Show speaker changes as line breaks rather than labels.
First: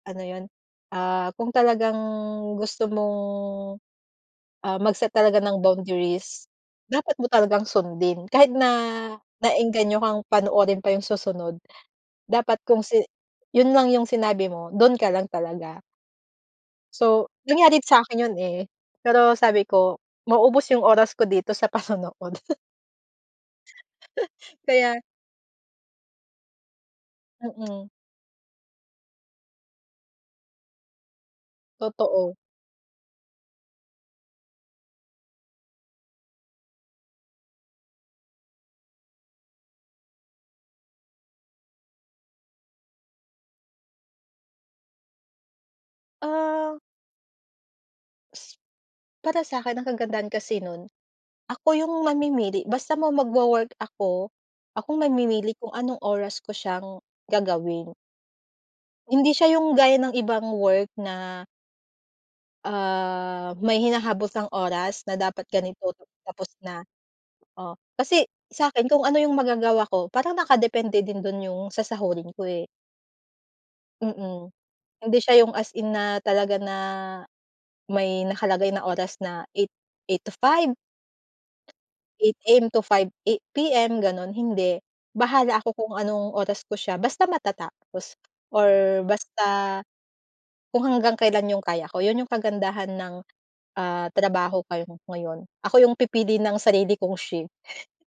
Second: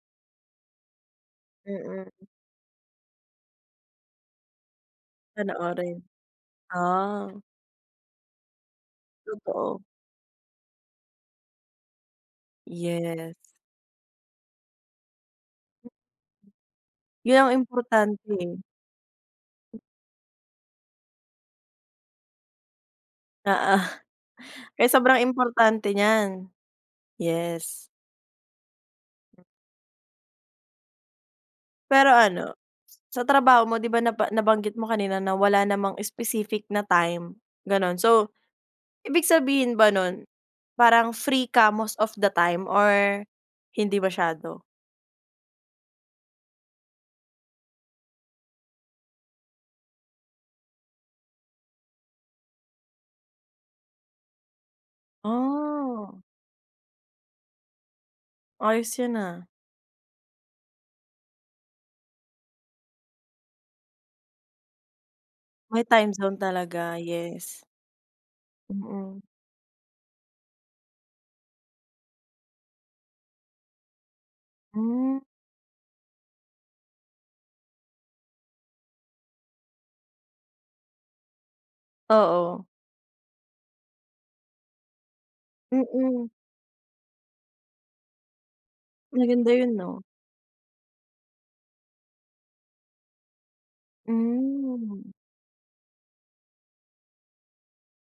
Ano yun? Ah, kung talagang
Mm.
gusto mong, ah, mag-set talaga ng
Panoorin.
boundaries. Dapat mo
Ah.
talagang sundin. Kahit na,
Totoo.
nae-engganyo kang panoorin pa yung susunod. Dapat kung si
Yes.
yun lang yung sinabi mo dun ka lang talaga. So
Yun ang
nangyari sa'kin yun,
importante.
eh, pero sabi ko maubos yung oras ko dito sa panonood.
Na, ah. Kaya
Kaya
sobrang importante niyan. Yes.
Mm.
Pero
Totoo.
ano, sa trabaho mo, 'di ba naba nabanggit mo kanina na wala namang specific na time, ganun. So, ibig sabihin ba nun parang free ka most of the time or hindi masyado?
Ah. Para sa 'kin ang kagandahan kasi nun, ako yung mamimili basta mo magwo-work ako, akong namimili kung anong
Ah.
oras ko siyang gagawin.
Ayos 'yan
Hindi
ah.
siya yung gaya ng ibang work na ah, may hinahabos ang oras na dapat ganito
May
ta
time zone
tapos na.
talaga yes.
O kasi sa 'kin kung ano
Mm.
yung magagawa ko parang nakadepende din dun yung sasahurin ko, eh. Mm, hindi
Hmm.
siya yung as in na talaga na may nakalagay na oras na 8:00, 8:00 to 5:00 Eight
Oo.
AM to, 5:00 PM eh, ganun hindi. Bahala ako kung
Mm.
anong oras ko siya basta matatapos or basta.
Maganda yun 'no?
Kung hanggang kailan yung kaya ko yun yung kagandahan ng, ah, trabaho kayong
Mhm.
ngayon ako yung pipili ng sarili kong shift.